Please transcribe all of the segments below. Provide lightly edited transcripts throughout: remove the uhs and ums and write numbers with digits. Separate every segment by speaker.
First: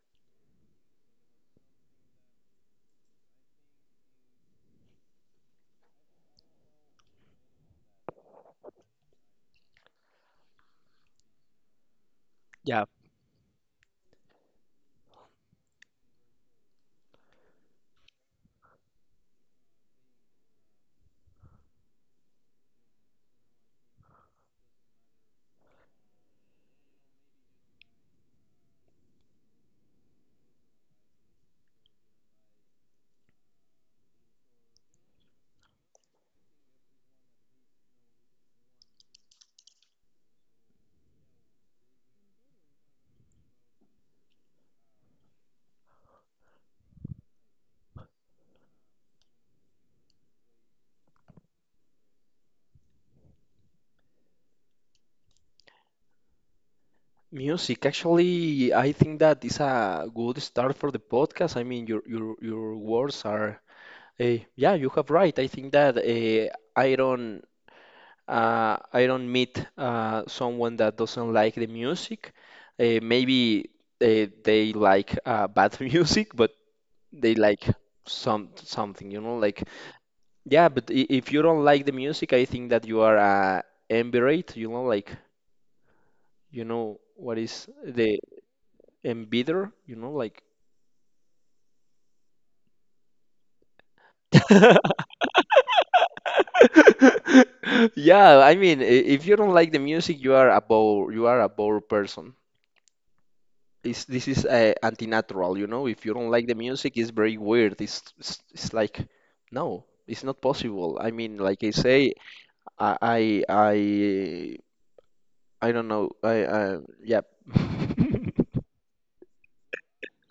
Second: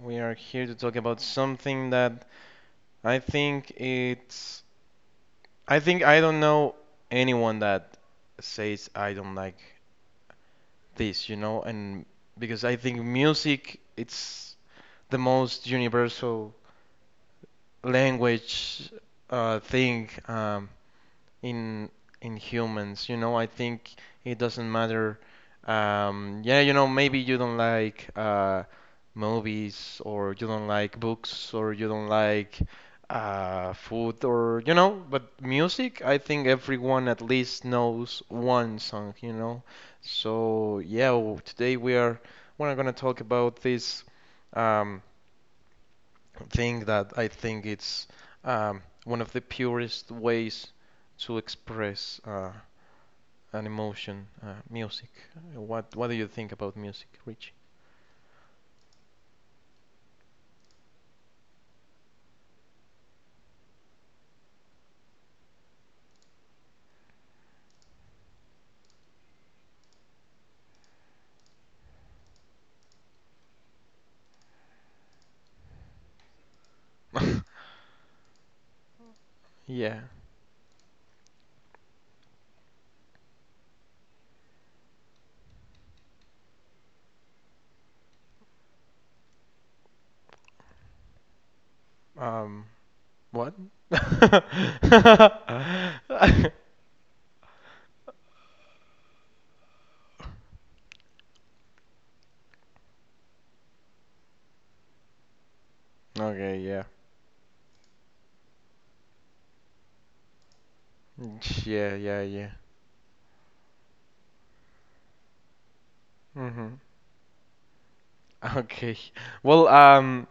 Speaker 1: we are here to talk about something that I think it's. I think I don't know anyone that says I don't like this, you know, and because I
Speaker 2: Yeah,
Speaker 1: think music it's the most universal language thing. In in humans. You know, I think it doesn't matter. Yeah, maybe you don't like movies, or you don't like books, or you don't like food, or. But music, I think everyone at least knows one song. So yeah. Today we're gonna talk about this. Um, Thing that I think it's one of the purest ways to express an emotion, music. What do you think about music, Richie?
Speaker 2: music. Actually, I think that is a good start for the podcast. I mean, your words are, yeah, you have right. I think that I don't meet someone that doesn't like the music. Maybe they like bad music, but they like something, you know, like
Speaker 1: Yeah.
Speaker 2: yeah. But if you don't like the music, I think that you are embarrassed. You know, like you know what is the and you know, like
Speaker 1: Um, what?
Speaker 2: yeah, I mean, if you don't like the music, you are a bore, you are a bore person. This is anti-natural, you know. If you don't like the
Speaker 1: Okay, yeah.
Speaker 2: music, it's very weird. It's like no, it's not possible. I mean, like I
Speaker 1: Yeah,
Speaker 2: say,
Speaker 1: yeah, yeah.
Speaker 2: I I I, I don't know. I
Speaker 1: Hmm.
Speaker 2: yeah.
Speaker 1: Okay. Well,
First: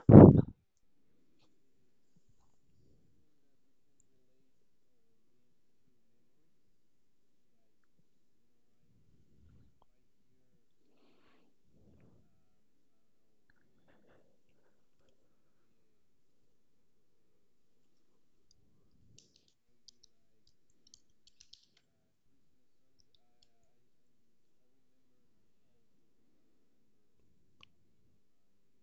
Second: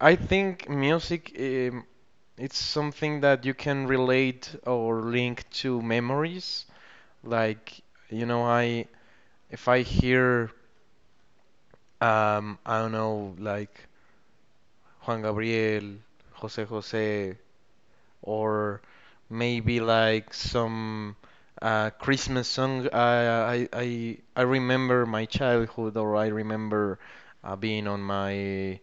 Speaker 1: I think music, it's something that you can relate or link to memories. Like, I if I hear I don't know, like Juan Gabriel, Jose Jose, or maybe like some Christmas song, I remember my childhood, or I remember being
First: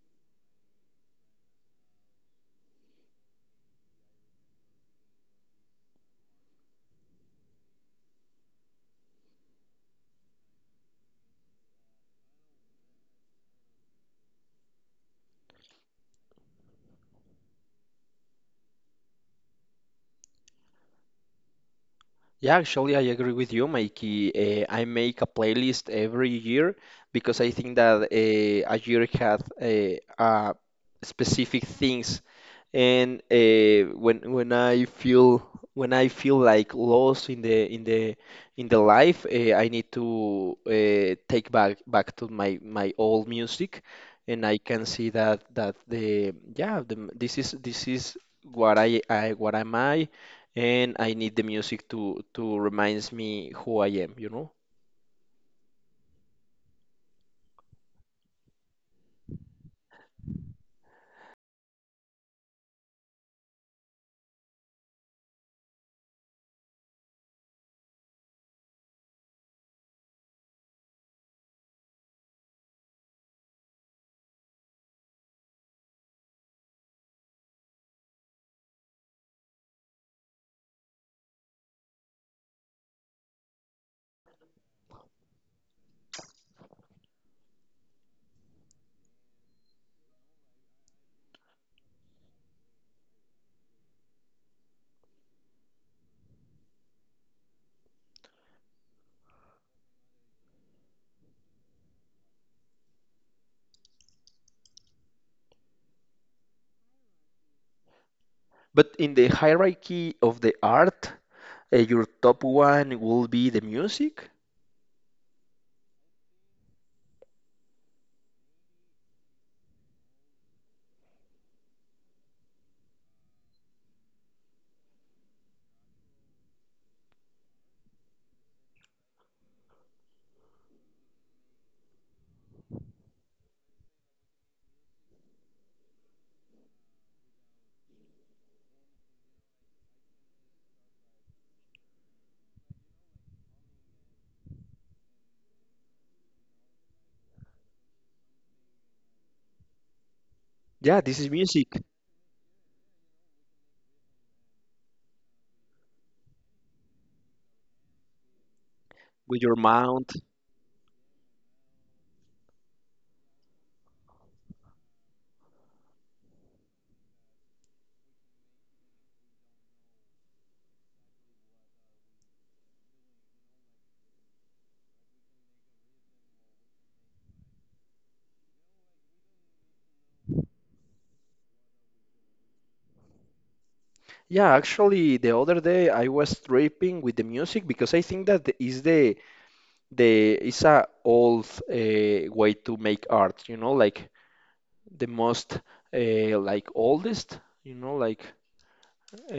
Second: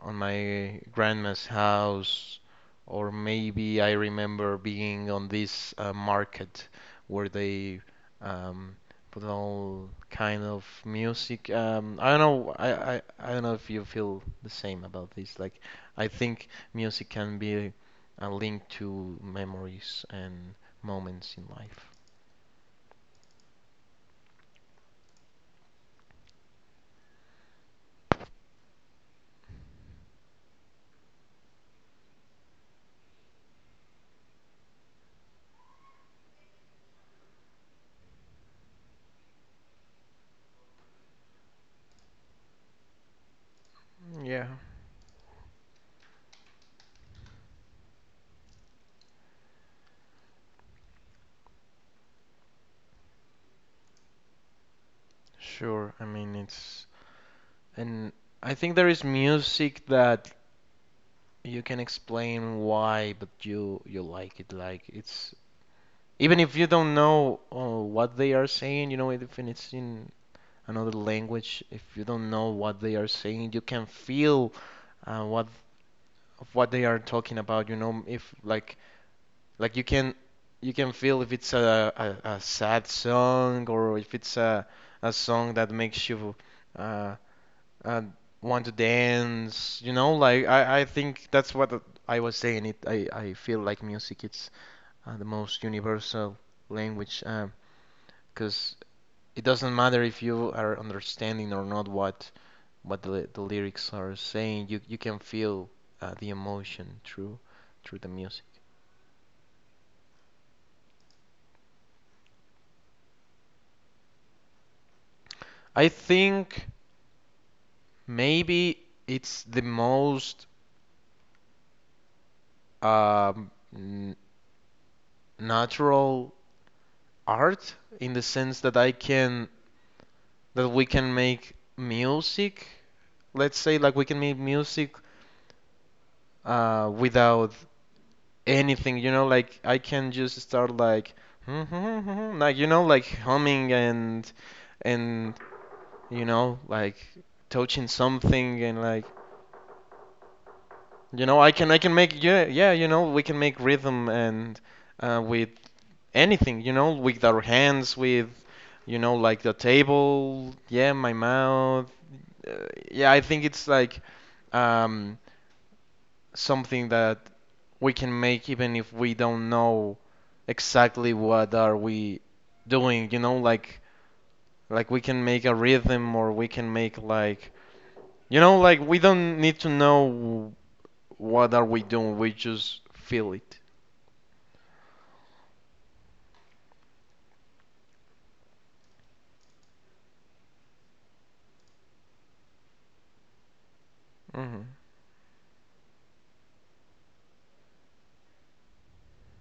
Speaker 1: on my grandma's house, or maybe I remember being on this market where they um, put all kind of music. I don't know. I don't know if you feel the same about this. Like, I think music can be a link to memories and moments in life.
Speaker 2: Yeah, actually, I agree with you, Mikey. I make a playlist every year because I think that a year had specific things and when I feel when I feel like lost in the in the life, I need to take back to my old music, and
Speaker 1: Yeah,
Speaker 2: I can see that the yeah the, this is what I what am I, and I need the music to reminds me who I am, you know.
Speaker 1: sure. I mean, it's and I think there is music that you can explain why, but you like it. Like it's, even if you don't know what they are saying, you know, if it's in another language, if you don't know what they are saying, you can feel uh, what what they are talking about. You know, if like like you can feel if it's a sad song, or if it's a song that makes you uh, and want to dance, you know, like I think that's what I was saying. I feel like music it's the most universal language, because it doesn't matter if you are understanding or not what the lyrics are saying. You can feel the emotion through the music.
Speaker 2: But in the hierarchy of the art, your top one will be the music.
Speaker 1: I think maybe it's the most um, n natural art, in the sense that we can make music. Let's say, like, we can make music without anything. You know, like I can just start like like like humming and and like touching something, and like
Speaker 2: Yeah, this is music.
Speaker 1: I can make, yeah, yeah, you know, we can make rhythm and with anything, you know, with our hands, with, like
Speaker 2: With
Speaker 1: the
Speaker 2: your mount.
Speaker 1: table, yeah, my mouth. Uh, yeah, I think it's like um, something that we can make even if we don't know exactly what are we doing, you know, like we can make a rhythm, or we can make, like, like we don't need to know what are we doing, we just feel it.
Speaker 2: Yeah, actually, the other day I was tripping with the music because I think that the is a old way to make art. You know, like
Speaker 1: Hmm.
Speaker 2: the most like oldest. You know, like uh,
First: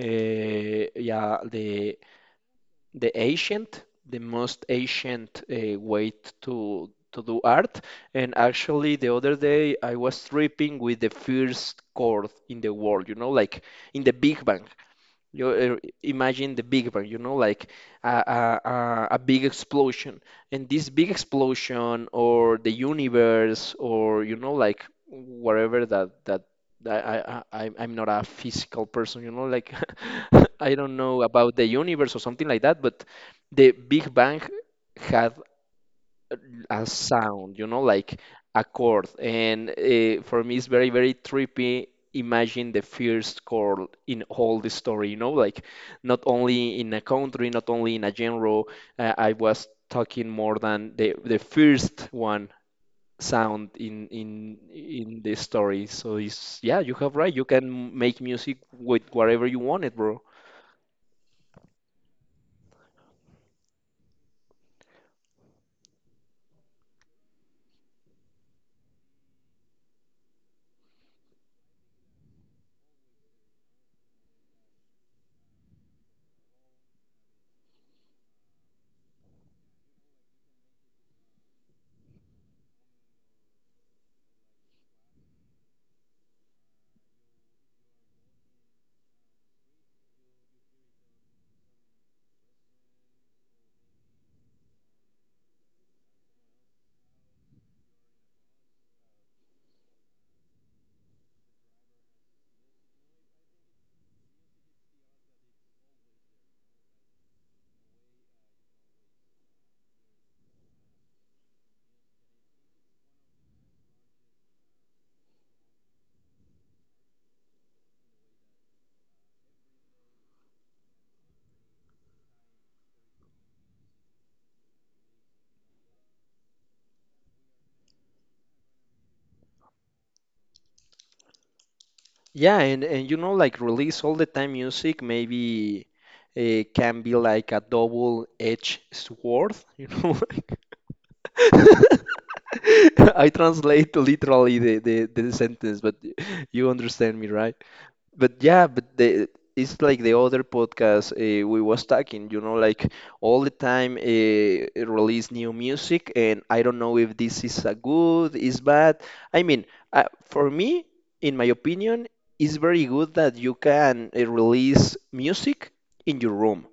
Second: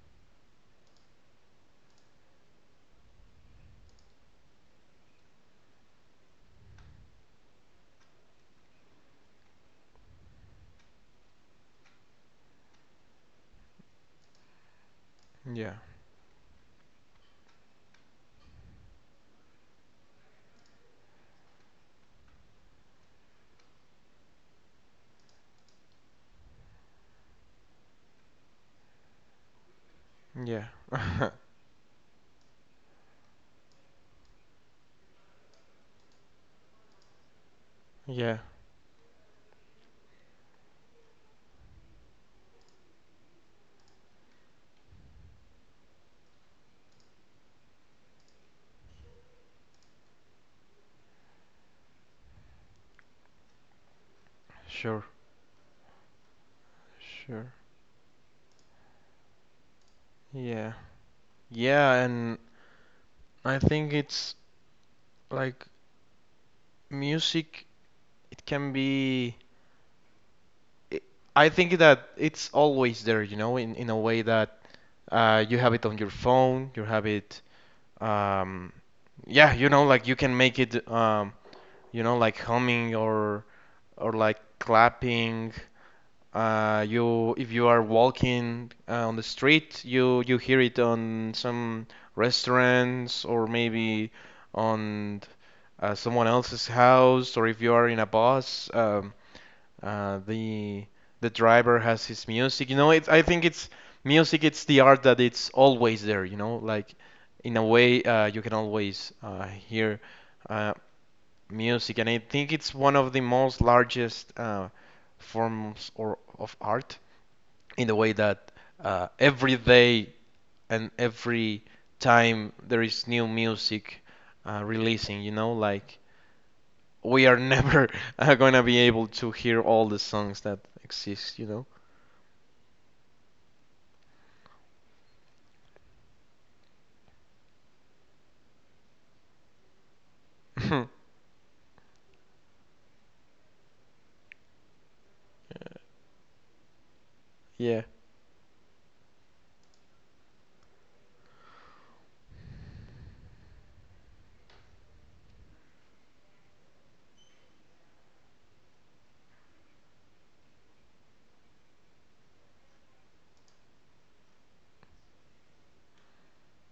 Speaker 2: yeah, the ancient, the most ancient way to do art. And actually, the other day I was tripping with the first chord in the world. You know, like in the Big Bang. You
Speaker 1: Yeah,
Speaker 2: imagine the Big Bang, you know, like a big explosion. And this big explosion, or the universe, or you know, like whatever that that, that I'm not a physical person, you know, like
Speaker 1: yeah,
Speaker 2: I don't know about the universe or something like that. But the Big Bang had a sound, you know, like
Speaker 1: yeah,
Speaker 2: a chord. And for me, it's very, very trippy. Imagine the first chord in all the story, you know, like not only in a country, not only in a genre. I was talking more than the first one sound in in
Speaker 1: sure,
Speaker 2: in the story. So it's yeah, you have right. You
Speaker 1: sure.
Speaker 2: can make music with whatever you want it, bro.
Speaker 1: Yeah. Yeah, and I think it's like music, it can be it- I think that it's always there, you know, in a way that you have it on your phone, you have it, um yeah, you know, like you can make it, like humming or like clapping. You if you are walking on the street, you hear it on some restaurants, or maybe on someone else's house, or if you are in a bus, uh, the the driver has his music. You know, it's I think it's music. It's the art that it's always there. You know, like in a way you can always hear uh, music, and I think it's one of the most largest forms or of art, in the way that every day and every time there is new music releasing. You know, like we are never gonna be able to hear all the songs that exist, you
Speaker 2: Yeah, and you know, like release all the time music maybe can be like a double-edged sword, you know.
Speaker 1: know?
Speaker 2: like- I translate literally the sentence, but you understand me, right?
Speaker 1: Yeah,
Speaker 2: But yeah, but the it's like the other podcast we was talking, you know, like all the time release new music, and I don't know if this is a good, is bad. I mean, for me, in my opinion, it's very good that you can release music in your room.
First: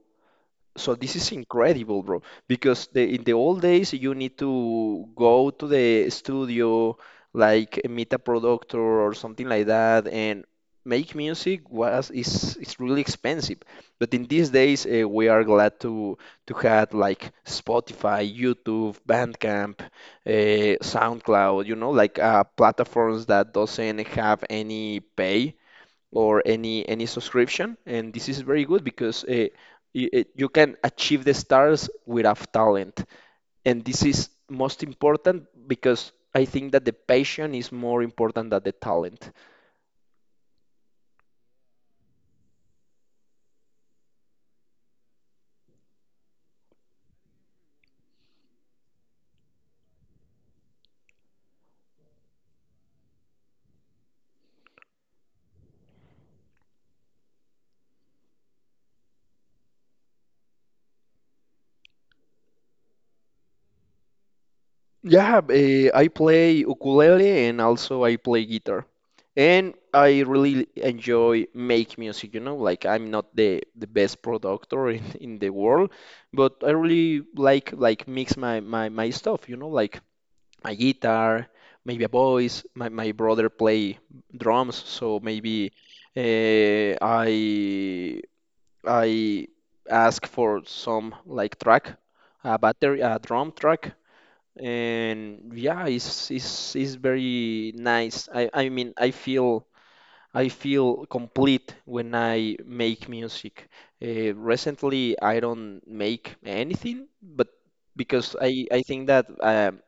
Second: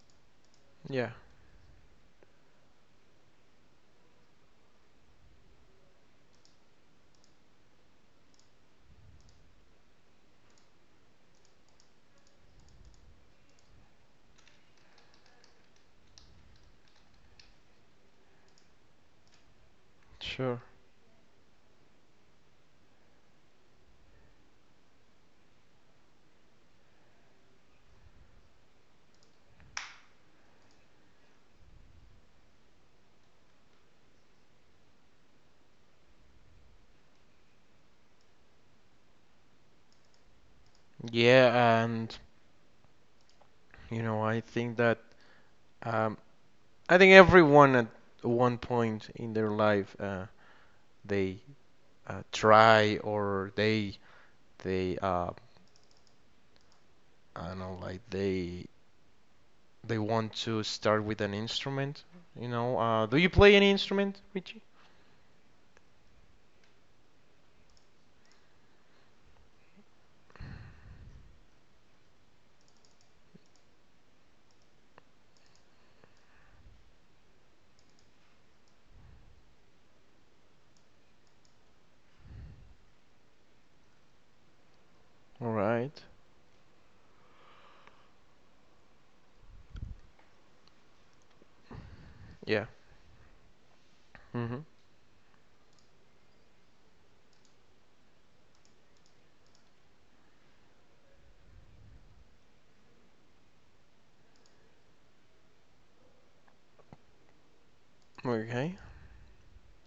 Speaker 2: So
Speaker 1: yeah,
Speaker 2: this is incredible, bro, because the, in the old days you need to go to the studio, like meet a producer or something like that, and make music was is really expensive. But in these days we are glad to have like Spotify, YouTube, Bandcamp,
Speaker 1: sure.
Speaker 2: SoundCloud, you know, like platforms that doesn't have any pay or any subscription and this is very good because you can achieve the stars without talent and this is most important because I think that the passion is more important than the talent.
Speaker 1: Yeah, and you know, I think that, um, I think everyone at one point in their life they try, or they I don't know, like they want to start with an instrument, you know? Do you play any instrument, Richie?
Speaker 2: Yeah, I play ukulele and also I play guitar. And I really enjoy make music, you know, like I'm not the best producer in the world, but I really like mix my stuff, you know, like a guitar, maybe a voice. My brother play drums, so
Speaker 1: All
Speaker 2: maybe
Speaker 1: right.
Speaker 2: uh, I I ask for some like track, a
Speaker 1: Yeah.
Speaker 2: battery, a drum track,
Speaker 1: Mm-hmm.
Speaker 2: and yeah, it's very nice. I mean, I feel complete when I make music. Recently, I don't make anything, but because
Speaker 1: Okay.
Speaker 2: I think that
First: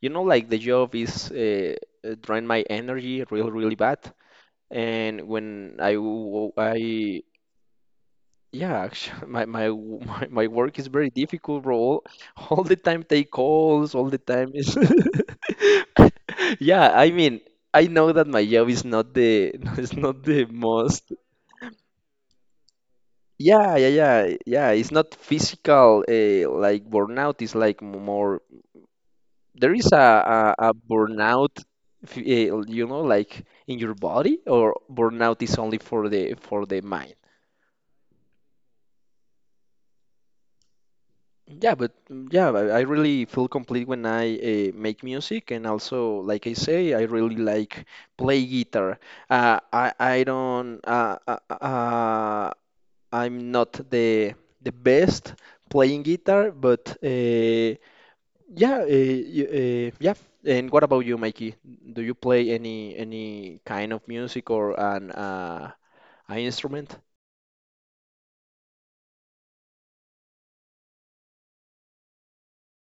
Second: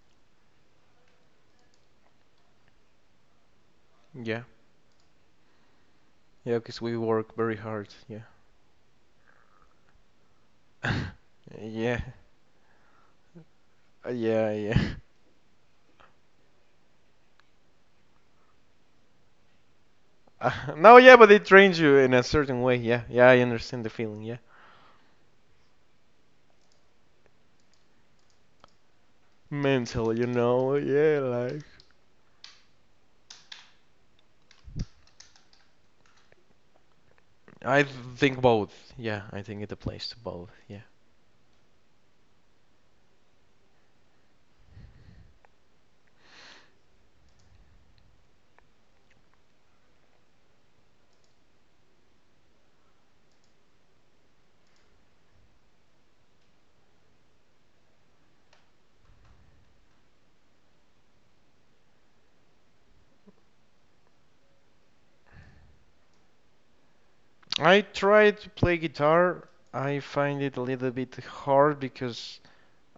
Speaker 2: you know, like the job is drain my energy really, really bad.
Speaker 1: Yeah.
Speaker 2: And when
Speaker 1: Yeah, because we
Speaker 2: I
Speaker 1: work very hard. Yeah.
Speaker 2: yeah, my w- my work is very difficult, bro.
Speaker 1: Yeah,
Speaker 2: All, all the time take calls, all the time
Speaker 1: yeah,
Speaker 2: is
Speaker 1: yeah.
Speaker 2: yeah. I mean, I know that my job is not the is not the
Speaker 1: No,
Speaker 2: most.
Speaker 1: yeah, but it trains you in a certain way. Yeah, yeah, I understand the feeling. Yeah,
Speaker 2: Yeah, It's not physical, like burnout. It's like more. There is
Speaker 1: mental, you
Speaker 2: a
Speaker 1: know. Yeah,
Speaker 2: burnout,
Speaker 1: like,
Speaker 2: you know, like in your body, or burnout is only for the mind.
Speaker 1: I think both. Yeah, I think it applies to both. Yeah,
Speaker 2: Yeah, but mm, yeah, I really feel complete when I make music, and also, like I say, I really like play guitar. I don't. I'm not the the best playing guitar, but. Yeah. And what about you, Mikey? Do you play any kind of music or an instrument?
Speaker 1: I try to play guitar. I find it a little bit hard because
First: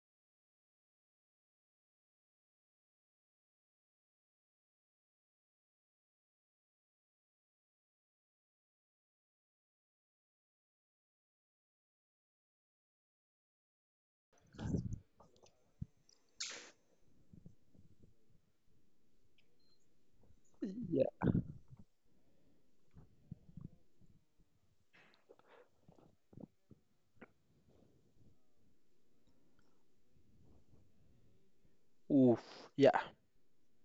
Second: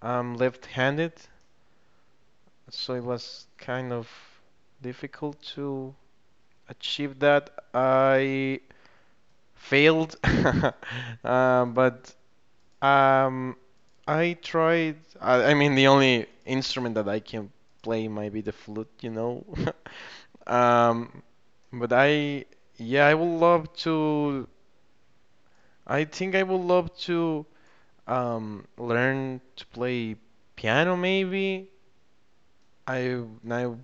Speaker 1: I'm left-handed, so it was kind of difficult to achieve that. I failed, but Um, I tried. I mean, the only instrument that I can play might be the flute, you know.
Speaker 2: Yeah.
Speaker 1: Um, but yeah, I would love to. I think I would love to learn to play piano, maybe.
Speaker 2: Oof. Yeah.
Speaker 1: I now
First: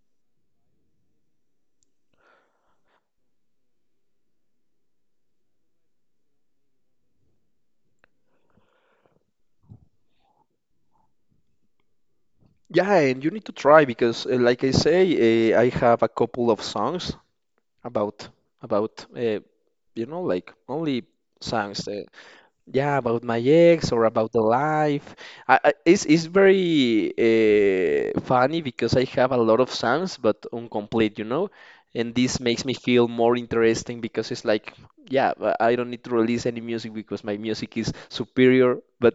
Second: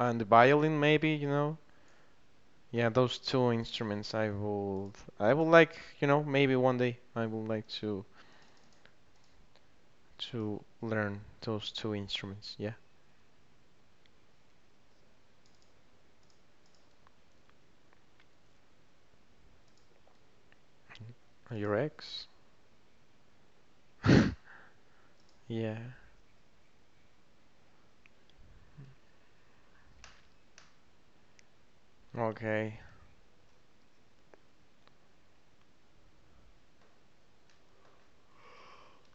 Speaker 1: And the violin, maybe, you know. Yeah, those two instruments I would like, you know, maybe one day I would like to learn those two instruments. Yeah.
Speaker 2: Yeah, and you need to try because, like I say, I have a couple of songs about about you know like only
Speaker 1: Your
Speaker 2: songs.
Speaker 1: ex?
Speaker 2: Yeah, about my ex or about the life.
Speaker 1: Yeah.
Speaker 2: It's very funny because I have a lot of songs, but incomplete, you know? And this makes me
Speaker 1: Okay.
Speaker 2: feel more interesting because it's like, yeah, I don't need to release any music because my music is superior, but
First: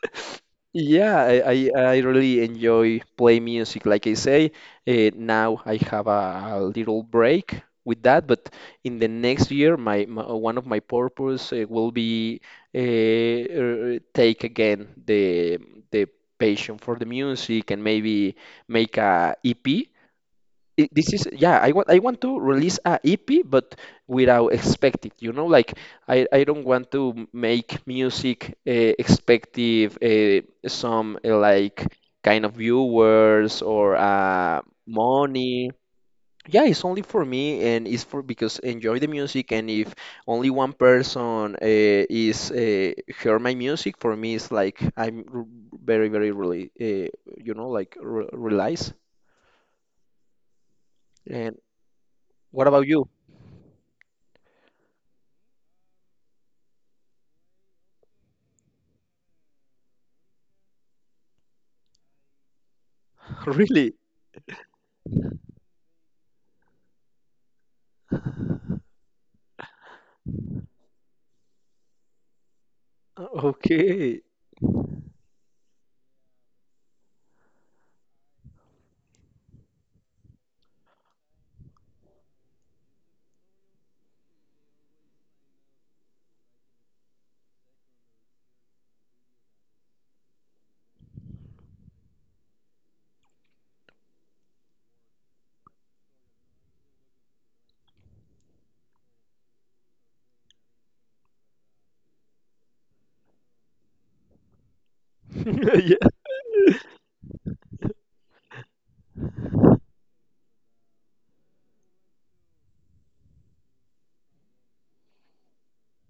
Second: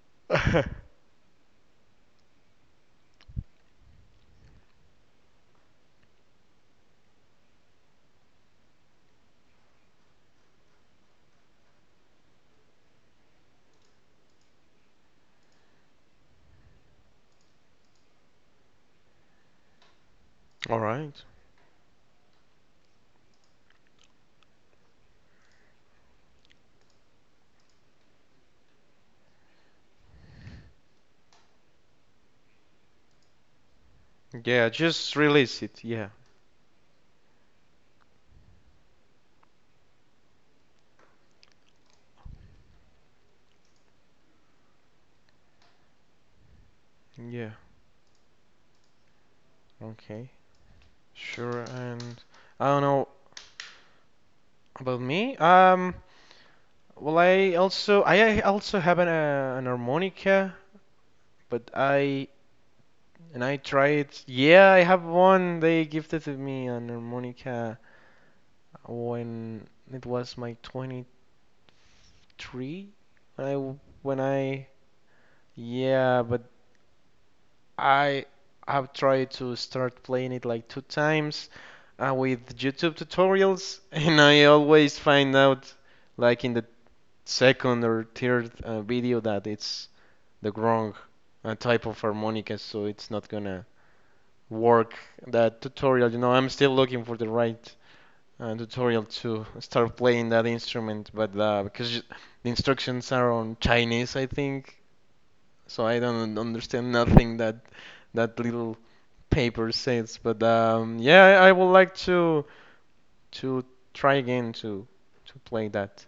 Speaker 2: Yeah, I really enjoy play music. Like I say, now I have a little break with that, but in the next year, my one of my purpose will be take again the passion for the music and maybe make a EP
Speaker 1: All
Speaker 2: it, this
Speaker 1: right.
Speaker 2: is yeah I want I want to release a EP but without expect it you know like I don't want to make music expective some like kind of viewers or
Speaker 1: Yeah, just release
Speaker 2: money
Speaker 1: it. Yeah.
Speaker 2: yeah it's only for me and it's for because enjoy the music and if only one person is hear my music for me it's like very really
Speaker 1: Yeah.
Speaker 2: you know like re realize
Speaker 1: Okay.
Speaker 2: and
Speaker 1: Sure. And
Speaker 2: what
Speaker 1: I don't
Speaker 2: about you
Speaker 1: know about me. Well, I also have an harmonica, but I
Speaker 2: really.
Speaker 1: tried. Yeah, I have one. They gifted to me an harmonica when it was my 23, when I
Speaker 2: Okay.
Speaker 1: when I yeah, but I have tried to start playing it like two times with YouTube tutorials, and I always find out, like, in the second or third video, that it's the wrong type of harmonica, so it's not gonna work that tutorial. You know, I'm still looking for the right tutorial to start playing that instrument, but because the instructions are on Chinese, I think, so I
Speaker 2: Yeah.
Speaker 1: don't understand nothing that that little Paper Saints, but yeah, I would like to to try again to play that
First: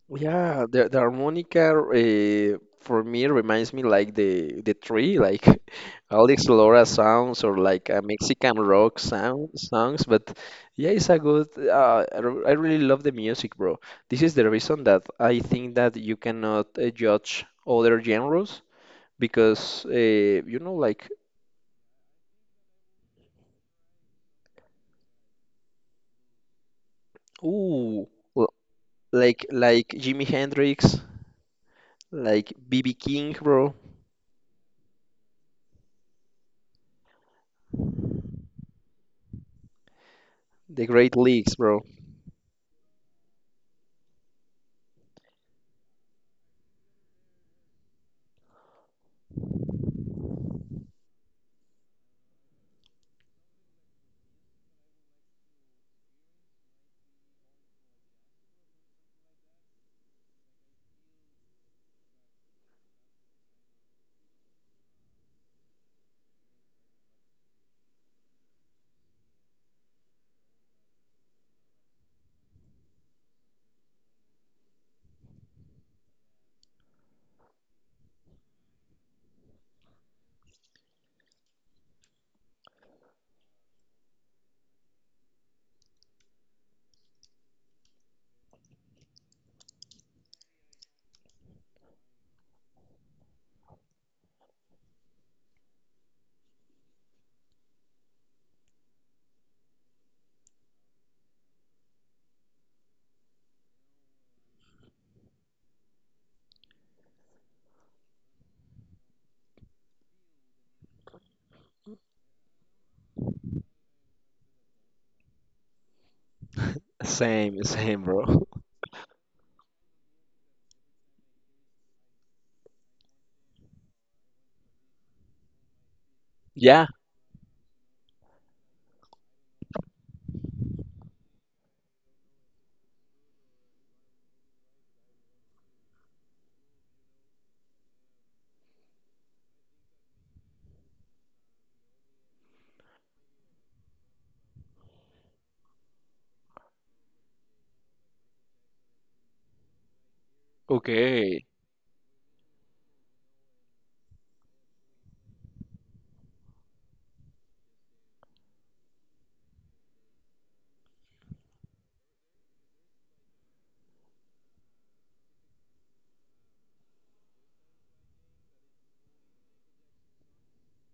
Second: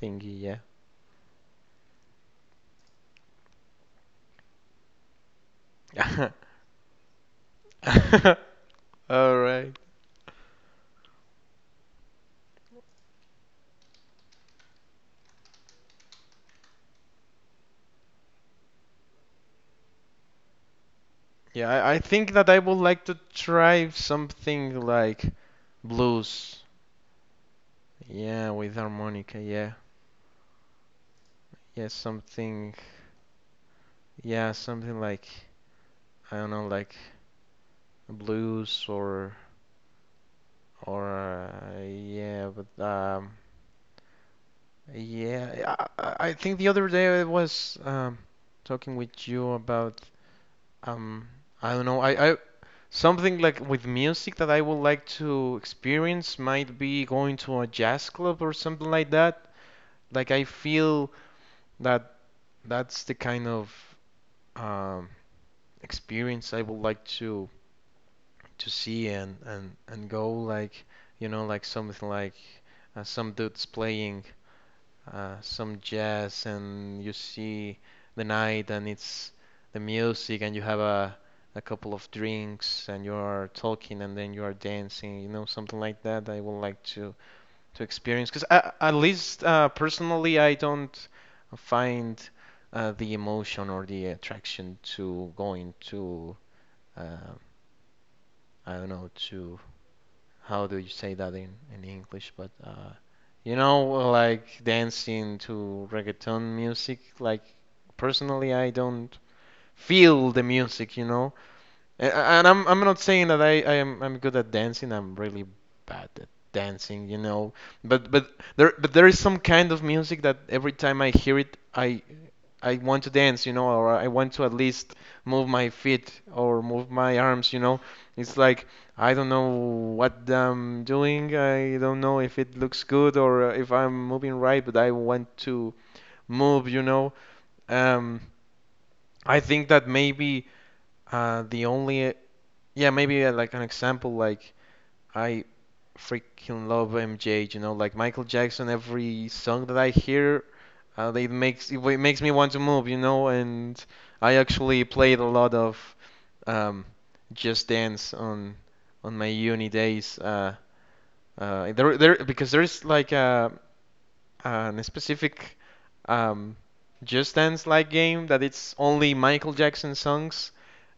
Speaker 1: thingy.
Speaker 2: Yeah, the harmonica for me reminds me like the tree, like
Speaker 1: Yeah.
Speaker 2: Alex Lora sounds or like a Mexican rock
Speaker 1: All
Speaker 2: sound
Speaker 1: right.
Speaker 2: songs. But yeah, it's a good. I really love the music, bro. This is the reason that I think that you cannot judge other genres because you know, like
Speaker 1: Yeah, I think that I would like to try something like blues.
Speaker 2: ooh,
Speaker 1: Yeah,
Speaker 2: l-
Speaker 1: with harmonica. Yeah.
Speaker 2: like Jimi Hendrix,
Speaker 1: Yeah,
Speaker 2: like
Speaker 1: something.
Speaker 2: BB King, bro,
Speaker 1: Yeah, something like, I don't know, like blues or
Speaker 2: the Great Leagues, bro.
Speaker 1: yeah, but yeah, I think the other day I was, talking with you about, um, I don't know, I something like, with music, that I would like to experience might be going to a jazz club or something like that. Like I feel that that's the kind of um, experience I would like to see and and go like, you know, like something like, some dudes playing some jazz, and you see the night, and it's the music, and you have a couple of drinks, and you are talking, and then you are dancing, you know, something like that I would like to experience. Because, at least personally, I don't find the emotion or the attraction to going to, uh, I don't know, to how do you say that in English? But you know, like dancing to reggaeton music. Like, personally, I don't feel the music. You know, and, I'm not saying that I'm good at dancing. I'm really bad at dancing, you know.
Speaker 2: Same, same,
Speaker 1: But
Speaker 2: bro.
Speaker 1: there is some kind of music that every time I hear it, I want to dance, you know, or I want to at least move my feet or
Speaker 2: Yeah,
Speaker 1: move my arms, you know. It's like I don't know what I'm doing. I don't know if it looks good or if I'm moving right, but I want to move, you know. Um, I think that maybe, the only yeah, maybe, like, an example, like, I freaking love MJ, you know, like Michael Jackson. Every song that I hear, they
Speaker 2: okay.
Speaker 1: makes it makes me want to move, you know, and I actually played a lot of, um, Just Dance on my uni days. Because there's like a specific, um, Just Dance like game that it's only Michael Jackson songs,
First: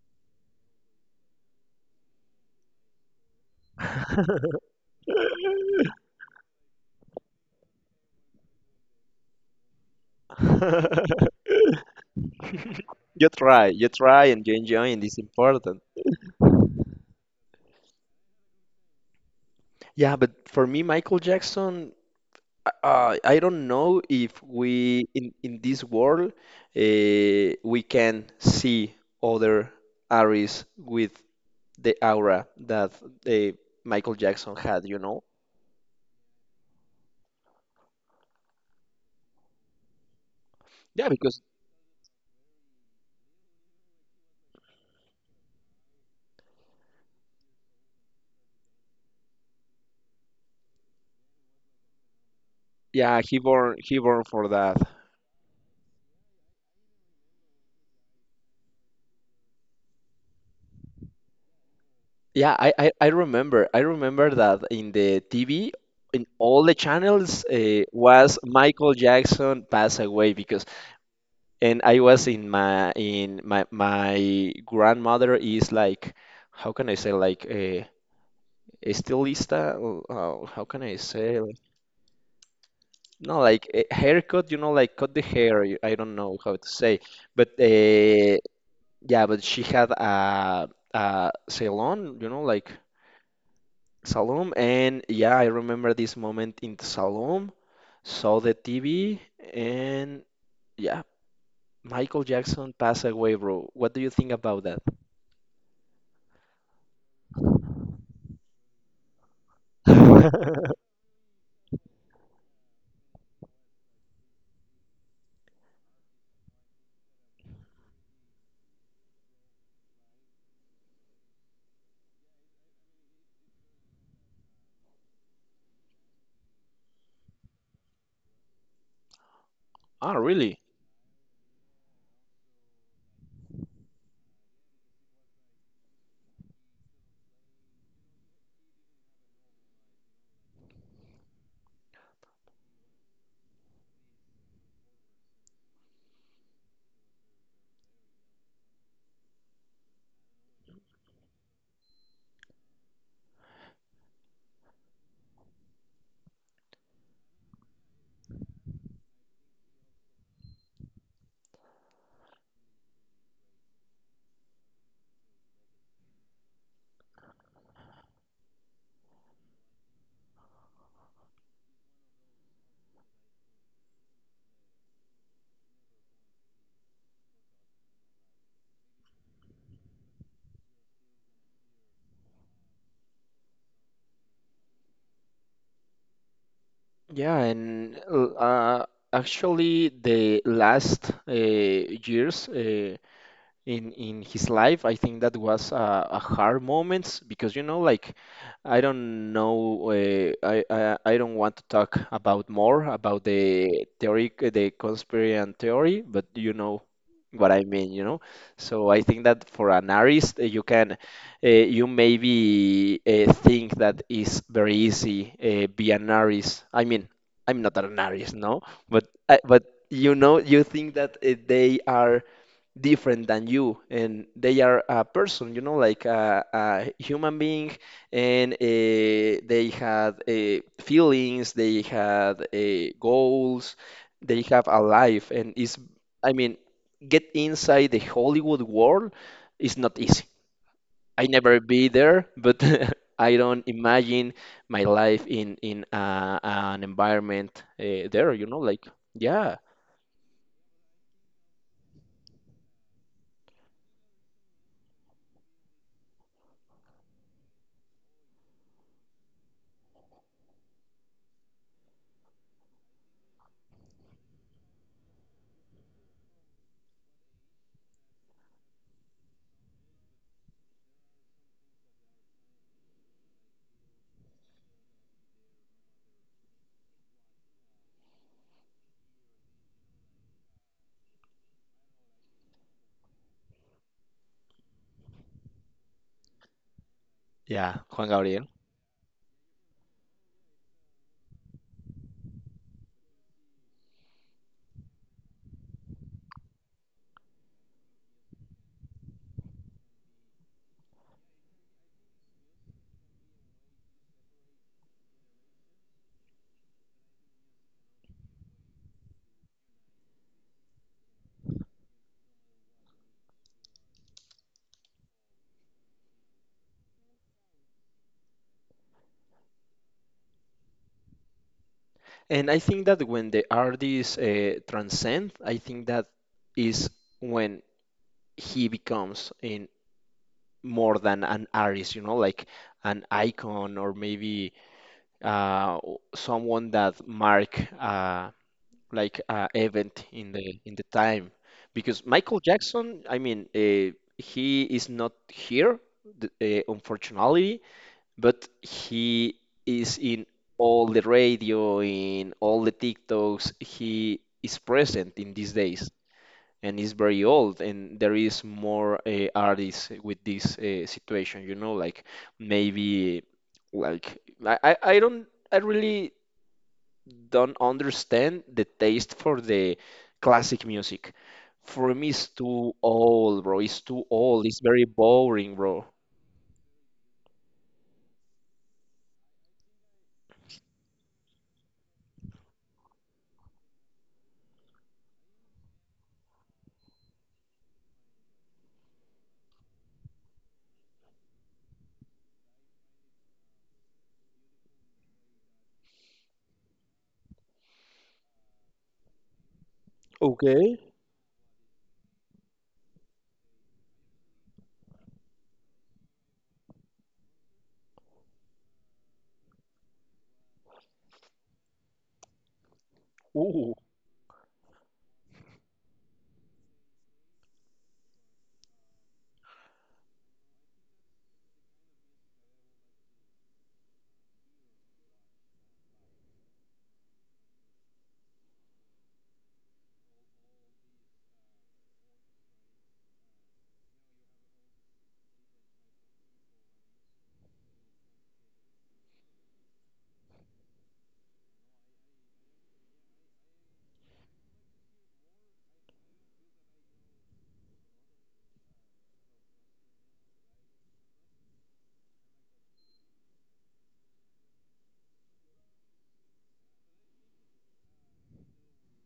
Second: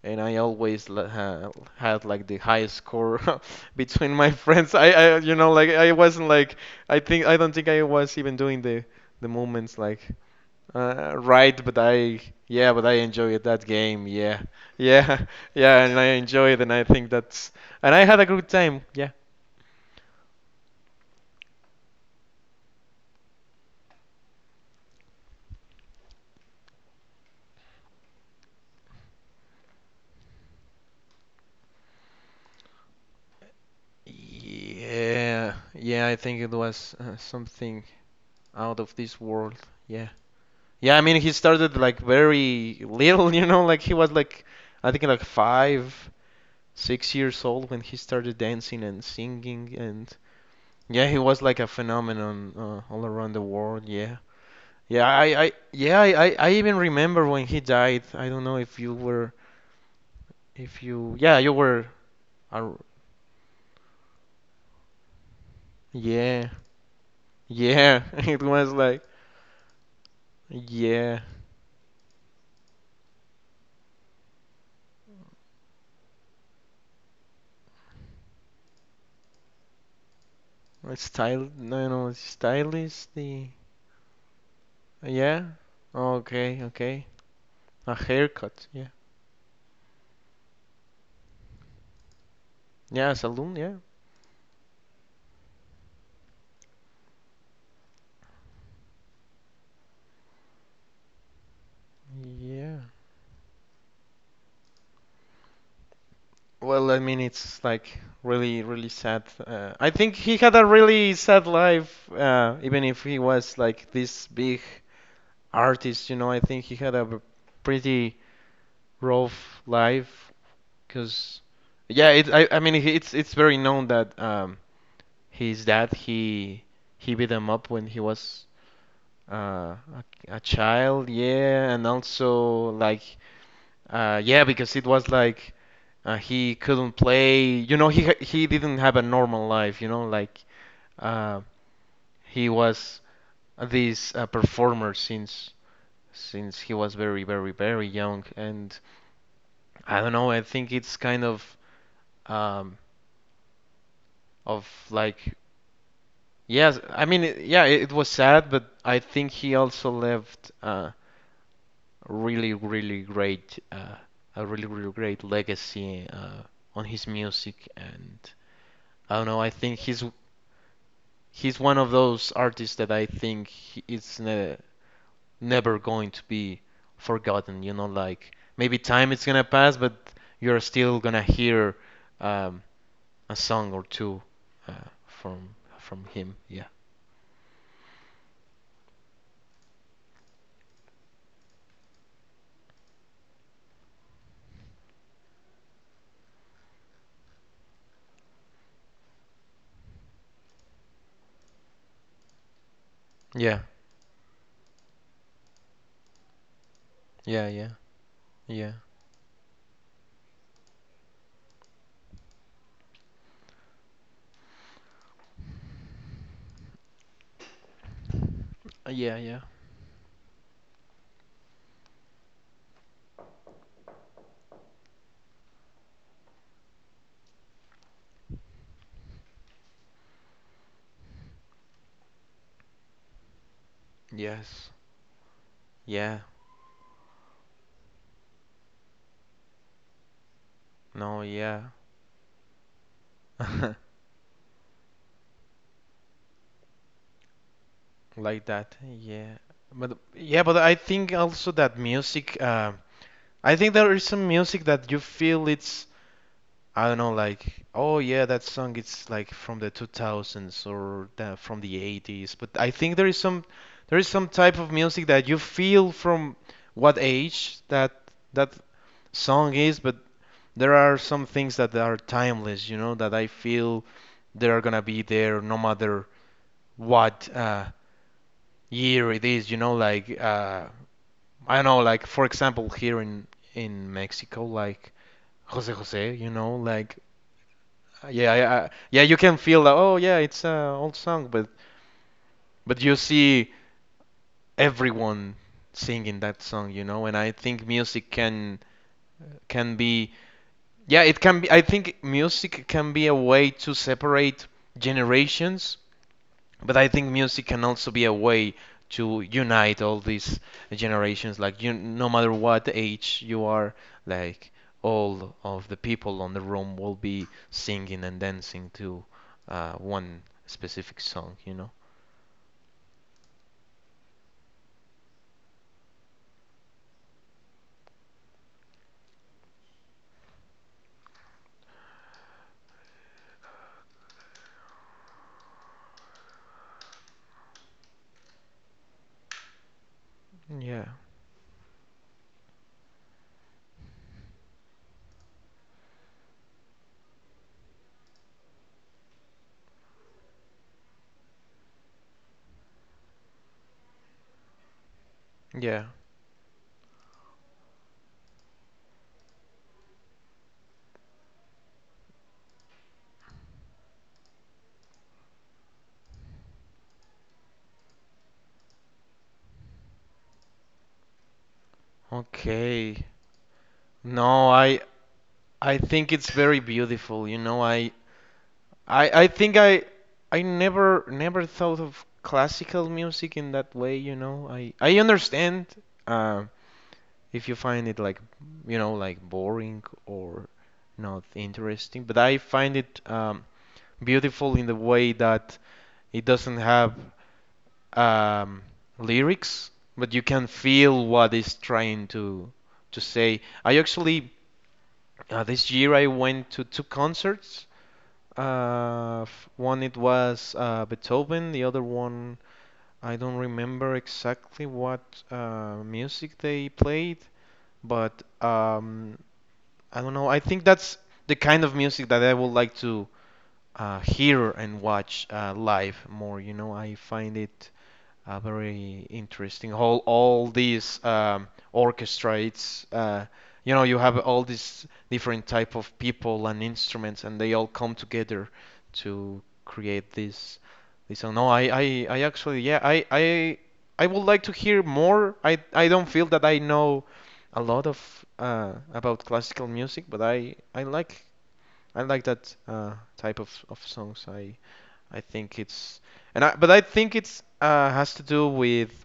Speaker 1: and I always l- ha had like the highest score between my friends. I you know like I wasn't like I think I don't think I was even doing the movements like, right, but I yeah, but I enjoyed that
Speaker 2: You
Speaker 1: game.
Speaker 2: try,
Speaker 1: Yeah,
Speaker 2: and you enjoy, and it's
Speaker 1: yeah,
Speaker 2: important.
Speaker 1: yeah, and I enjoyed, and I think that's and I had a good time. Yeah.
Speaker 2: Yeah, but for me, Michael Jackson, I don't know if we in this world uh, we can see other artists with the aura that uh, Michael Jackson had, you know?
Speaker 1: Yeah, yeah, I think it was something out of this world. Yeah. Yeah, I
Speaker 2: Yeah,
Speaker 1: mean he
Speaker 2: because
Speaker 1: started like very little, like he was like I think like five, 6 years old when he started dancing and singing and yeah, he was like a phenomenon all
Speaker 2: yeah,
Speaker 1: around the world.
Speaker 2: he
Speaker 1: Yeah.
Speaker 2: born for that.
Speaker 1: I even remember when he died. I don't know if you were if you yeah, you were
Speaker 2: Yeah,
Speaker 1: ar-
Speaker 2: I remember. I remember that in the TV, in
Speaker 1: yeah.
Speaker 2: all the channels,
Speaker 1: Yeah.
Speaker 2: was
Speaker 1: It was
Speaker 2: Michael
Speaker 1: like
Speaker 2: Jackson pass away because,
Speaker 1: yeah,
Speaker 2: and I was in my my grandmother is like, how can I say like a estilista? Or, how can I say?
Speaker 1: style
Speaker 2: Like-
Speaker 1: no, no, stylist
Speaker 2: No,
Speaker 1: the
Speaker 2: like a haircut. You know, like cut the
Speaker 1: Yeah.
Speaker 2: hair. You- I don't know how
Speaker 1: Okay,
Speaker 2: to say,
Speaker 1: okay.
Speaker 2: but
Speaker 1: A haircut. Yeah.
Speaker 2: yeah, but she had a salon. You know, like
Speaker 1: Yeah, salon, yeah.
Speaker 2: Salom, and yeah, I remember this moment in the Salom, saw the TV, and yeah, Michael Jackson
Speaker 1: Yeah.
Speaker 2: passed away, bro. What do you think about that?
Speaker 1: Well, I mean, it's like really, really sad. I think he had a really sad life, even if he was like this big artist, you know. I think he had a b- Pretty rough life, because yeah, it. I mean, it's very known that his dad he beat him up when he was a,
Speaker 2: Ah,
Speaker 1: a
Speaker 2: really?
Speaker 1: child, yeah, and also like, yeah, because it was like he couldn't play. You know, he didn't have a normal life. You know, like uh, he was this performer since he was very very very young, and I don't know. I think it's kind of um of like yes. I mean, it was sad, but I think he also left. Really, really great, a really, really great legacy on his music. And I don't know, I think he's one of those artists that I think it's ne never going to be forgotten. You know, like maybe time is gonna pass, but you're still gonna hear um, a song or two from him. Yeah,
Speaker 2: Yeah, and uh, actually, the last years, in his life. I think that was a hard moment because you know, like I don't know, I don't want to talk about more about
Speaker 1: yeah,
Speaker 2: the theory, the conspiracy theory, but you know
Speaker 1: yeah,
Speaker 2: what I
Speaker 1: yeah,
Speaker 2: mean, you know.
Speaker 1: yeah.
Speaker 2: So I think that for an artist, you can you maybe think that is very easy be an artist. I mean, I'm not an artist, no, but
Speaker 1: Yeah, yeah.
Speaker 2: you know, you think that they are different than you and they are a person, you know, like a human being. And they had feelings, they had goals, they have
Speaker 1: Yes,
Speaker 2: a life. And is,
Speaker 1: yeah,
Speaker 2: I mean, get inside the Hollywood world is not easy.
Speaker 1: no,
Speaker 2: I never
Speaker 1: yeah.
Speaker 2: be there, but I don't imagine my life in an environment there, you
Speaker 1: Like
Speaker 2: know,
Speaker 1: that.
Speaker 2: like yeah.
Speaker 1: Yeah, but I think also that music. I think there is some music that you feel it's I don't know, like oh yeah, that song it's like from the 2000s or the, from the 80s. But I think there is some type of music that you feel from what age that that song is. But there are some things that are timeless, you know, that I feel they are gonna be there no matter what year it is, you know, like I don't know, like for example, here in Mexico, like Jose Jose, you know, like
Speaker 2: Yeah, Juan Gabriel.
Speaker 1: yeah, you can feel that. Oh yeah, it's an old song, but you see everyone singing that song, you know, and I think music can be yeah, it can be. I think music can be a way to separate generations. But I think music can also be a way to unite all these generations. Like you, no matter what age you are, like all of the people on the room will be singing and dancing to one specific song, you know?
Speaker 2: And I think that when the artist transcend, I think that is when he becomes in more than an artist, you know, like an icon, or maybe uh, someone that mark like event in the
Speaker 1: Yeah,
Speaker 2: time. Because Michael Jackson, I mean, he is not here, unfortunately, but he is in all the radio, in all the TikToks. He is present in these
Speaker 1: yeah.
Speaker 2: days and is very old. And there is more artists with this situation, you know, like maybe like I don't, I really don't understand the taste for the classic music. For me, it's too
Speaker 1: Okay.
Speaker 2: old, bro. It's too old.
Speaker 1: No,
Speaker 2: It's very
Speaker 1: I
Speaker 2: boring,
Speaker 1: I
Speaker 2: bro.
Speaker 1: think it's very beautiful. You know, I think I never never thought of classical music in that way, you know. I understand uh if you find it like you know like boring or not interesting but I find it beautiful in the way that it doesn't have um, lyrics but you can
Speaker 2: Okay.
Speaker 1: feel what it's trying to say. I actually this year I went to two concerts. One it was beethoven the other one I don't
Speaker 2: Ooh.
Speaker 1: remember exactly what music they played but I don't know. I think that's the kind of music that I would like to hear and watch live more. You know, I find it very interesting. All these orchestrates, you know, you have all these different type of people and instruments, and they all come together to create this this song. No, I actually I would like to hear more. I don't feel that I know a lot of about classical music, but I like that type of songs. I think it's and I but I think it's has to do with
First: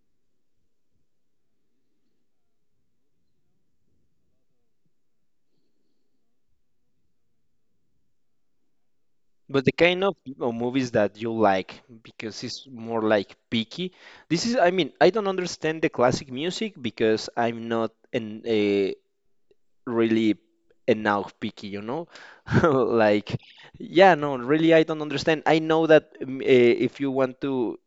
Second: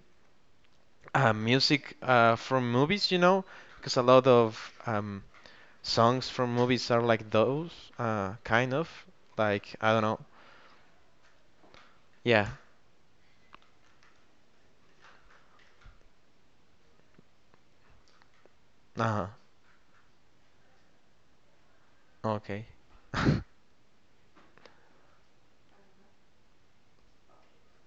Speaker 1: music from movies, you know, because a lot of songs from movies are like those kind of
Speaker 2: But the
Speaker 1: like I
Speaker 2: kind
Speaker 1: don't
Speaker 2: of
Speaker 1: know.
Speaker 2: movies that you like, because
Speaker 1: Yeah.
Speaker 2: it's more like picky. This is, I mean, I don't understand the classic music because I'm not an a
Speaker 1: Uh-huh.
Speaker 2: really enough picky, you know?
Speaker 1: Okay.
Speaker 2: Like, yeah, no, really, I don't understand. I know that if you want to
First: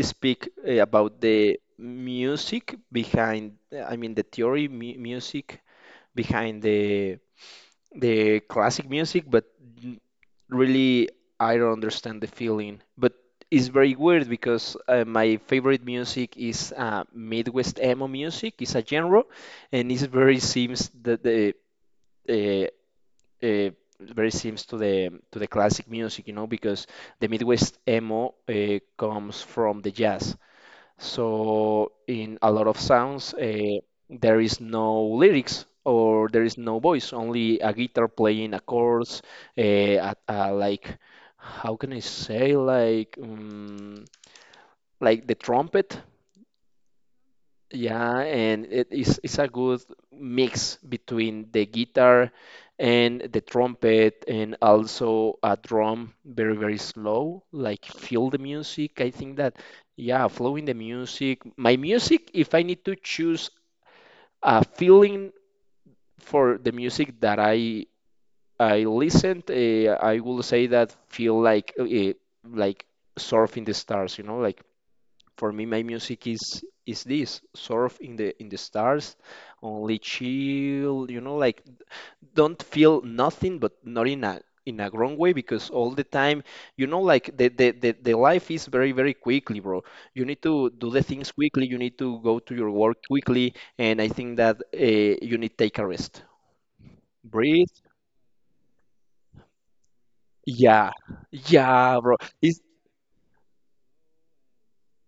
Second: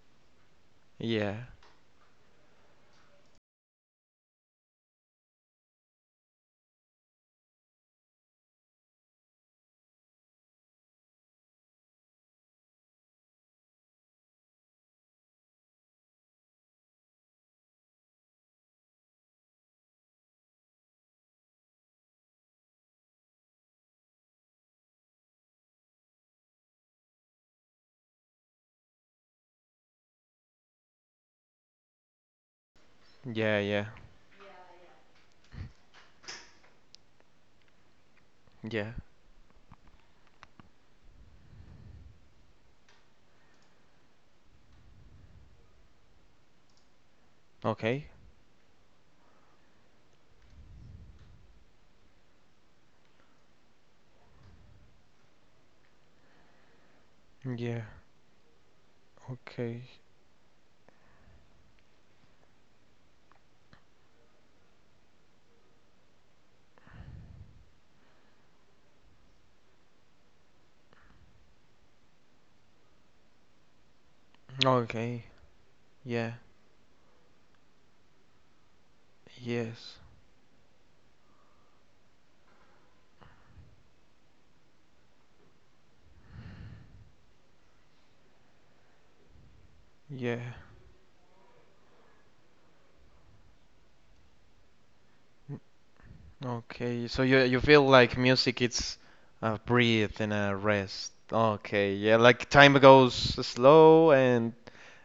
Speaker 2: speak about
Speaker 1: Yeah.
Speaker 2: the music behind, I mean, the theory mu music behind the classic music, but n- really I don't understand the feeling. But it's very weird because my favorite music is Midwest emo music. It's a genre, and it's very seems that the uh, uh, very seems to the classic music, you know, because the Midwest emo comes from the jazz. So in a lot of sounds,
Speaker 1: Yeah, yeah.
Speaker 2: there is no lyrics or there is no voice, only a guitar playing a
Speaker 1: Yeah.
Speaker 2: chords, like how can I say, like the trumpet.
Speaker 1: Okay.
Speaker 2: Yeah, and it's a good mix between the guitar and the trumpet, and also a drum very very slow, like
Speaker 1: Yeah.
Speaker 2: feel the music. I think that
Speaker 1: Okay.
Speaker 2: yeah, flowing the music. My music, if I need to choose a feeling for the music that I listened, I will say that feel like surfing the stars, you know, like
Speaker 1: Okay.
Speaker 2: for me my music
Speaker 1: Yeah.
Speaker 2: is this surf in the stars, only
Speaker 1: Yes.
Speaker 2: chill, you know, like don't feel nothing, but not in a in a wrong way, because all the time, you know, like the the life is very very quickly, bro. You need
Speaker 1: Yeah.
Speaker 2: to do the things quickly, you need to go to your work quickly, and I think that you need take a rest,
Speaker 1: Okay, so you
Speaker 2: breathe.
Speaker 1: feel like music it's a breathe and a
Speaker 2: Yeah,
Speaker 1: rest. Okay,
Speaker 2: yeah, bro,
Speaker 1: yeah, like
Speaker 2: it's,
Speaker 1: time goes slow and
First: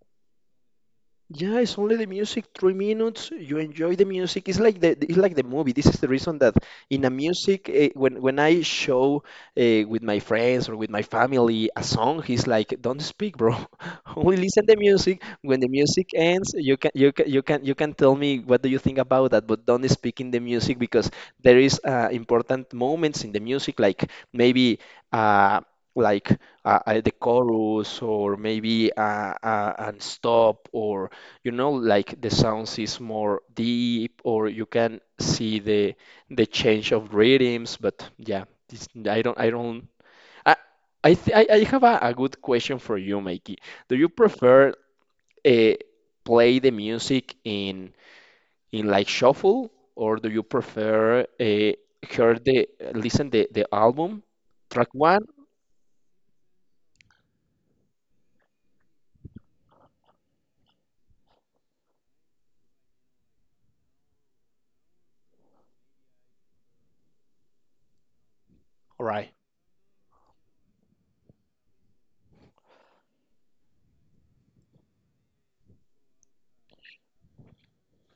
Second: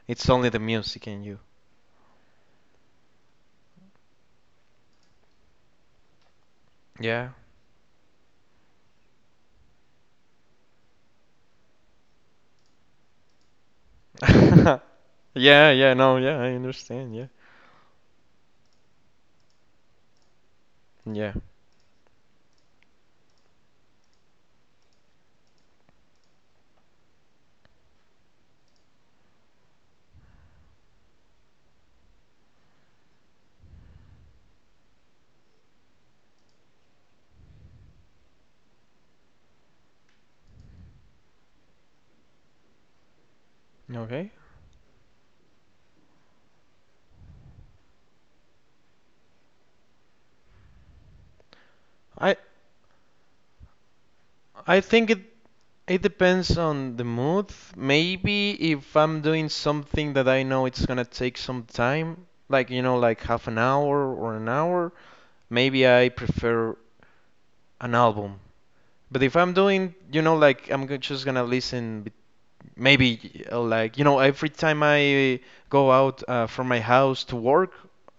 Speaker 1: it's only the music in you.
Speaker 2: yeah, it's only the music, 3 minutes. You enjoy the music. It's like the, it's like the movie. This is the reason that in a
Speaker 1: Yeah.
Speaker 2: music, when I show with my friends or with my family a song, he's like, "Don't speak, bro. Only listen the music. When the
Speaker 1: Yeah, yeah,
Speaker 2: music
Speaker 1: no, yeah,
Speaker 2: ends,
Speaker 1: I
Speaker 2: you can
Speaker 1: understand. Yeah.
Speaker 2: tell me what do you think about that, but don't speak in the music, because
Speaker 1: Yeah.
Speaker 2: there is important moments in the music, like maybe uh, like the chorus or maybe and stop or you know, like the sounds is more deep, or you can see the change of rhythms. But yeah, this, I don't, I don't, I, I, th I have a good question for you, Mikey. Do you
Speaker 1: Okay.
Speaker 2: prefer uh, play the music in like shuffle, or do you prefer
Speaker 1: I
Speaker 2: hear the listen the album
Speaker 1: I
Speaker 2: track
Speaker 1: think
Speaker 2: one?
Speaker 1: it depends on the mood. Maybe if I'm doing something that I know it's gonna take some time, like you know, like half an hour or an hour, maybe I prefer an album. But
Speaker 2: Right.
Speaker 1: if I'm doing, you know, like just gonna listen, maybe like, you know, every time I go out from my house to work,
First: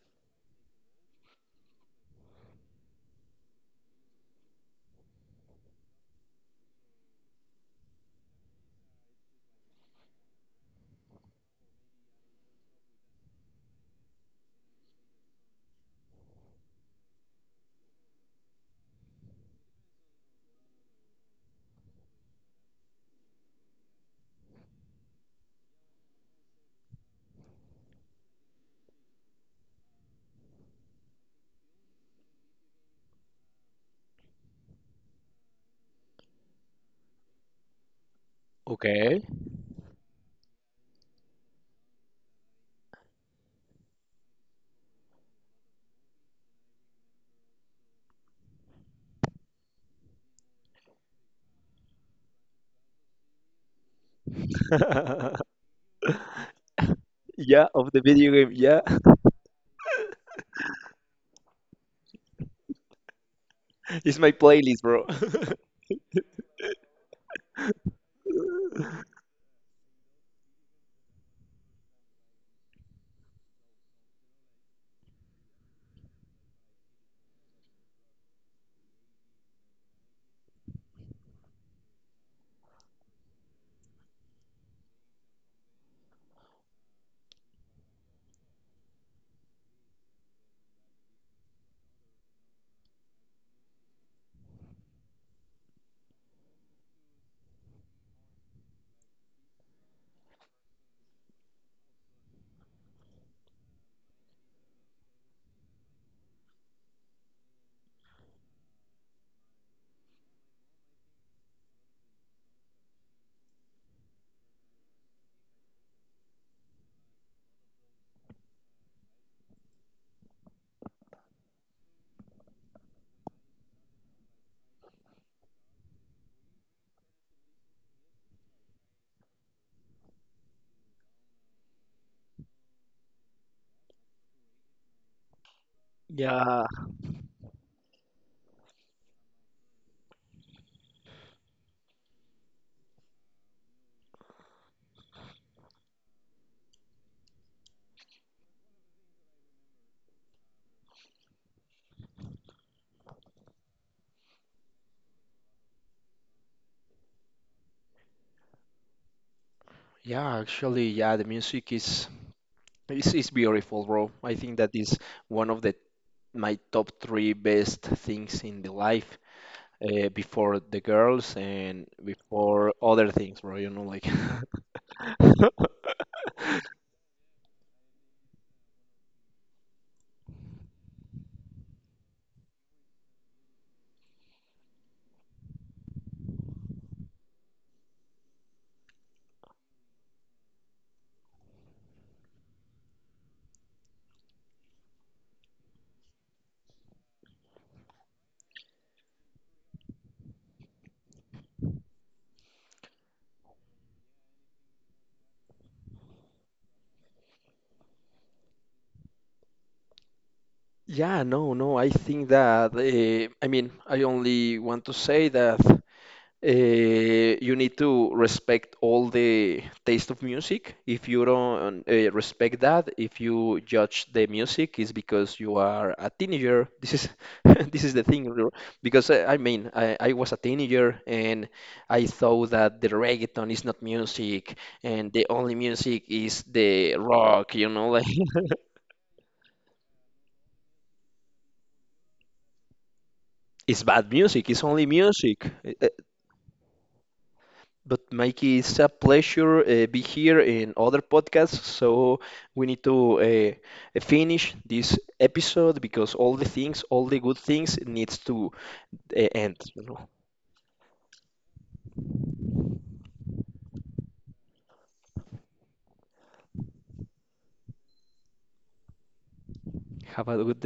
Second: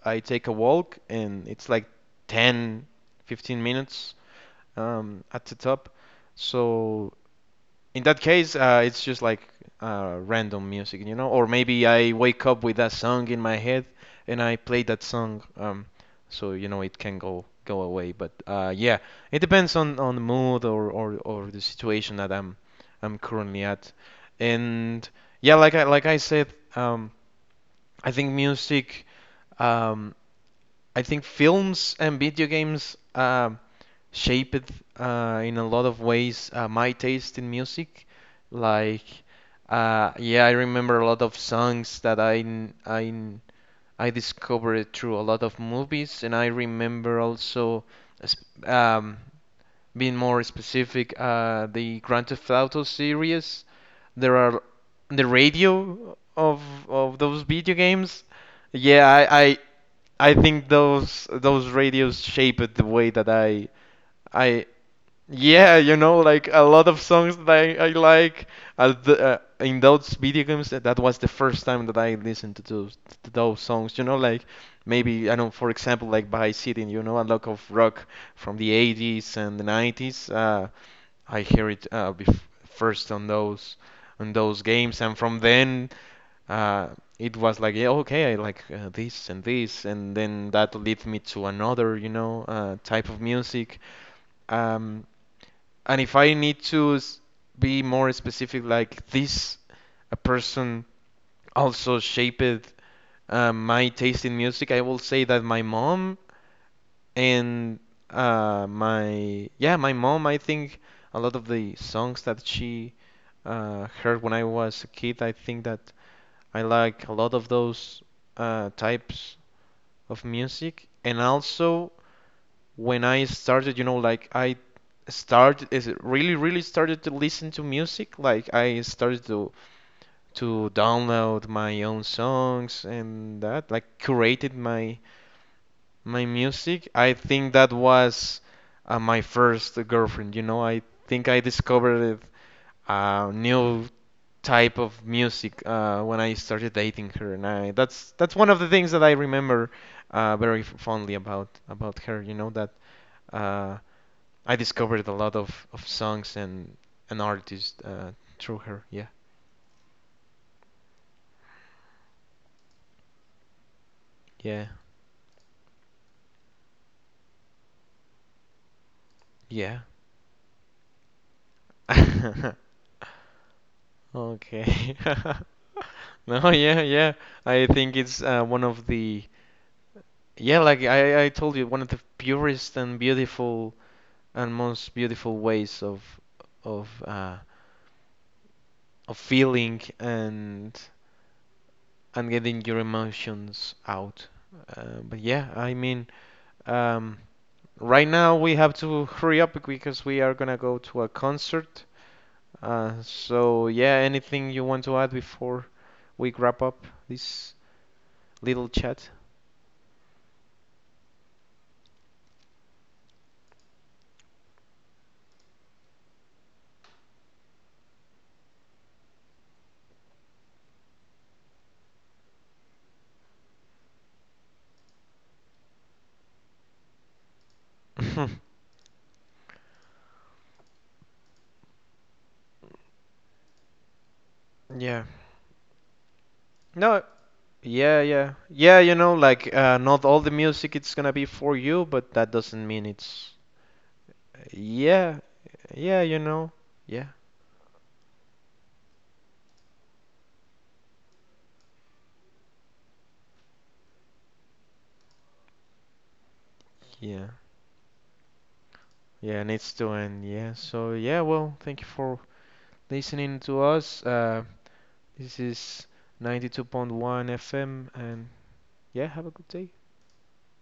Speaker 1: I take a walk and it's like 10, 15 minutes at the top. So in that case, it's just like random music, you know? Or maybe I wake up with that song in my head and I play that song, so you know it can go go away. But yeah, it depends on the mood or the situation that I'm currently at. And yeah, like I said, um, I think music um, I think films and video games shaped in a lot of ways my taste in music. Like,
Speaker 2: Okay.
Speaker 1: yeah, I remember a lot of songs that I discovered through a lot of movies, and I remember also s- um, being more specific, the Grand Theft Auto series. There are the radio of those
Speaker 2: Yeah,
Speaker 1: video
Speaker 2: of the
Speaker 1: games.
Speaker 2: video game. Yeah,
Speaker 1: Yeah, I I, I think those radios shaped the way that
Speaker 2: it's my
Speaker 1: I
Speaker 2: playlist, bro.
Speaker 1: yeah, you know, like a lot of songs that I like at the, in those video games. That, that was the first time that I listened to those songs. You know, like maybe I don't. For example, like by sitting, you know, a lot of rock from the 80s and the 90s. I hear it bef first on those games, and from then uh, it was like, yeah, okay, I like this and this, and then that leads me to another, you know, type of music. Um, and if I need to be more specific, like this, a person also shaped my taste in music, I will say that my mom and yeah, my mom, I think a lot of the songs that she heard when I was a kid, I think that I like a lot of those types of music. And also, when I started, you know, like I started is it really really started to listen to music. Like I started to download my own songs and that like curated my my
Speaker 2: Yeah.
Speaker 1: music. I think that was my first girlfriend you know. I think I discovered a new type of music when I started dating her and I that's one of the things that I remember very fondly about her you know that uh, I discovered a lot of songs and an artist through her. Yeah,
Speaker 2: Yeah, actually, yeah, the music is is beautiful, bro. I think
Speaker 1: yeah,
Speaker 2: that is one of the my top 3 best things in the life,
Speaker 1: yeah.
Speaker 2: before the girls and before other things, bro. You know, like
Speaker 1: Okay. No, yeah, yeah. I think it's one of the yeah, like I told you, one of the purest and beautiful and most beautiful ways of uh, of feeling and getting your emotions out. But yeah, I mean, um, right now we have to hurry up because we are gonna go to a concert. So yeah, anything you want to add before we wrap up this little chat?
Speaker 2: yeah, no, no. I think that I mean, I only want to say that. Uh, you need to respect all the taste of music. If you don't respect that, if you judge the music, it's because you are a teenager. This is this is the thing, because I mean, I was a teenager and I thought that the reggaeton is not music,
Speaker 1: Yeah.
Speaker 2: and the only music is the
Speaker 1: No,
Speaker 2: rock. You know,
Speaker 1: yeah,
Speaker 2: like
Speaker 1: yeah. Yeah, you know, like not all the music it's gonna be for you, but that doesn't mean it's
Speaker 2: it's bad music. It's only
Speaker 1: yeah.
Speaker 2: music. Eh, eh,
Speaker 1: Yeah, you know. Yeah.
Speaker 2: But Mikey, it's a pleasure be here in other podcasts. So we need to finish this episode because all the things, all the
Speaker 1: Yeah.
Speaker 2: good things, needs to
Speaker 1: Yeah,
Speaker 2: end.
Speaker 1: needs
Speaker 2: You
Speaker 1: to
Speaker 2: know,
Speaker 1: end. Yeah. So yeah, well, thank you for listening to us. This is 92.1 FM and yeah, have a good day.
Speaker 2: have a good day.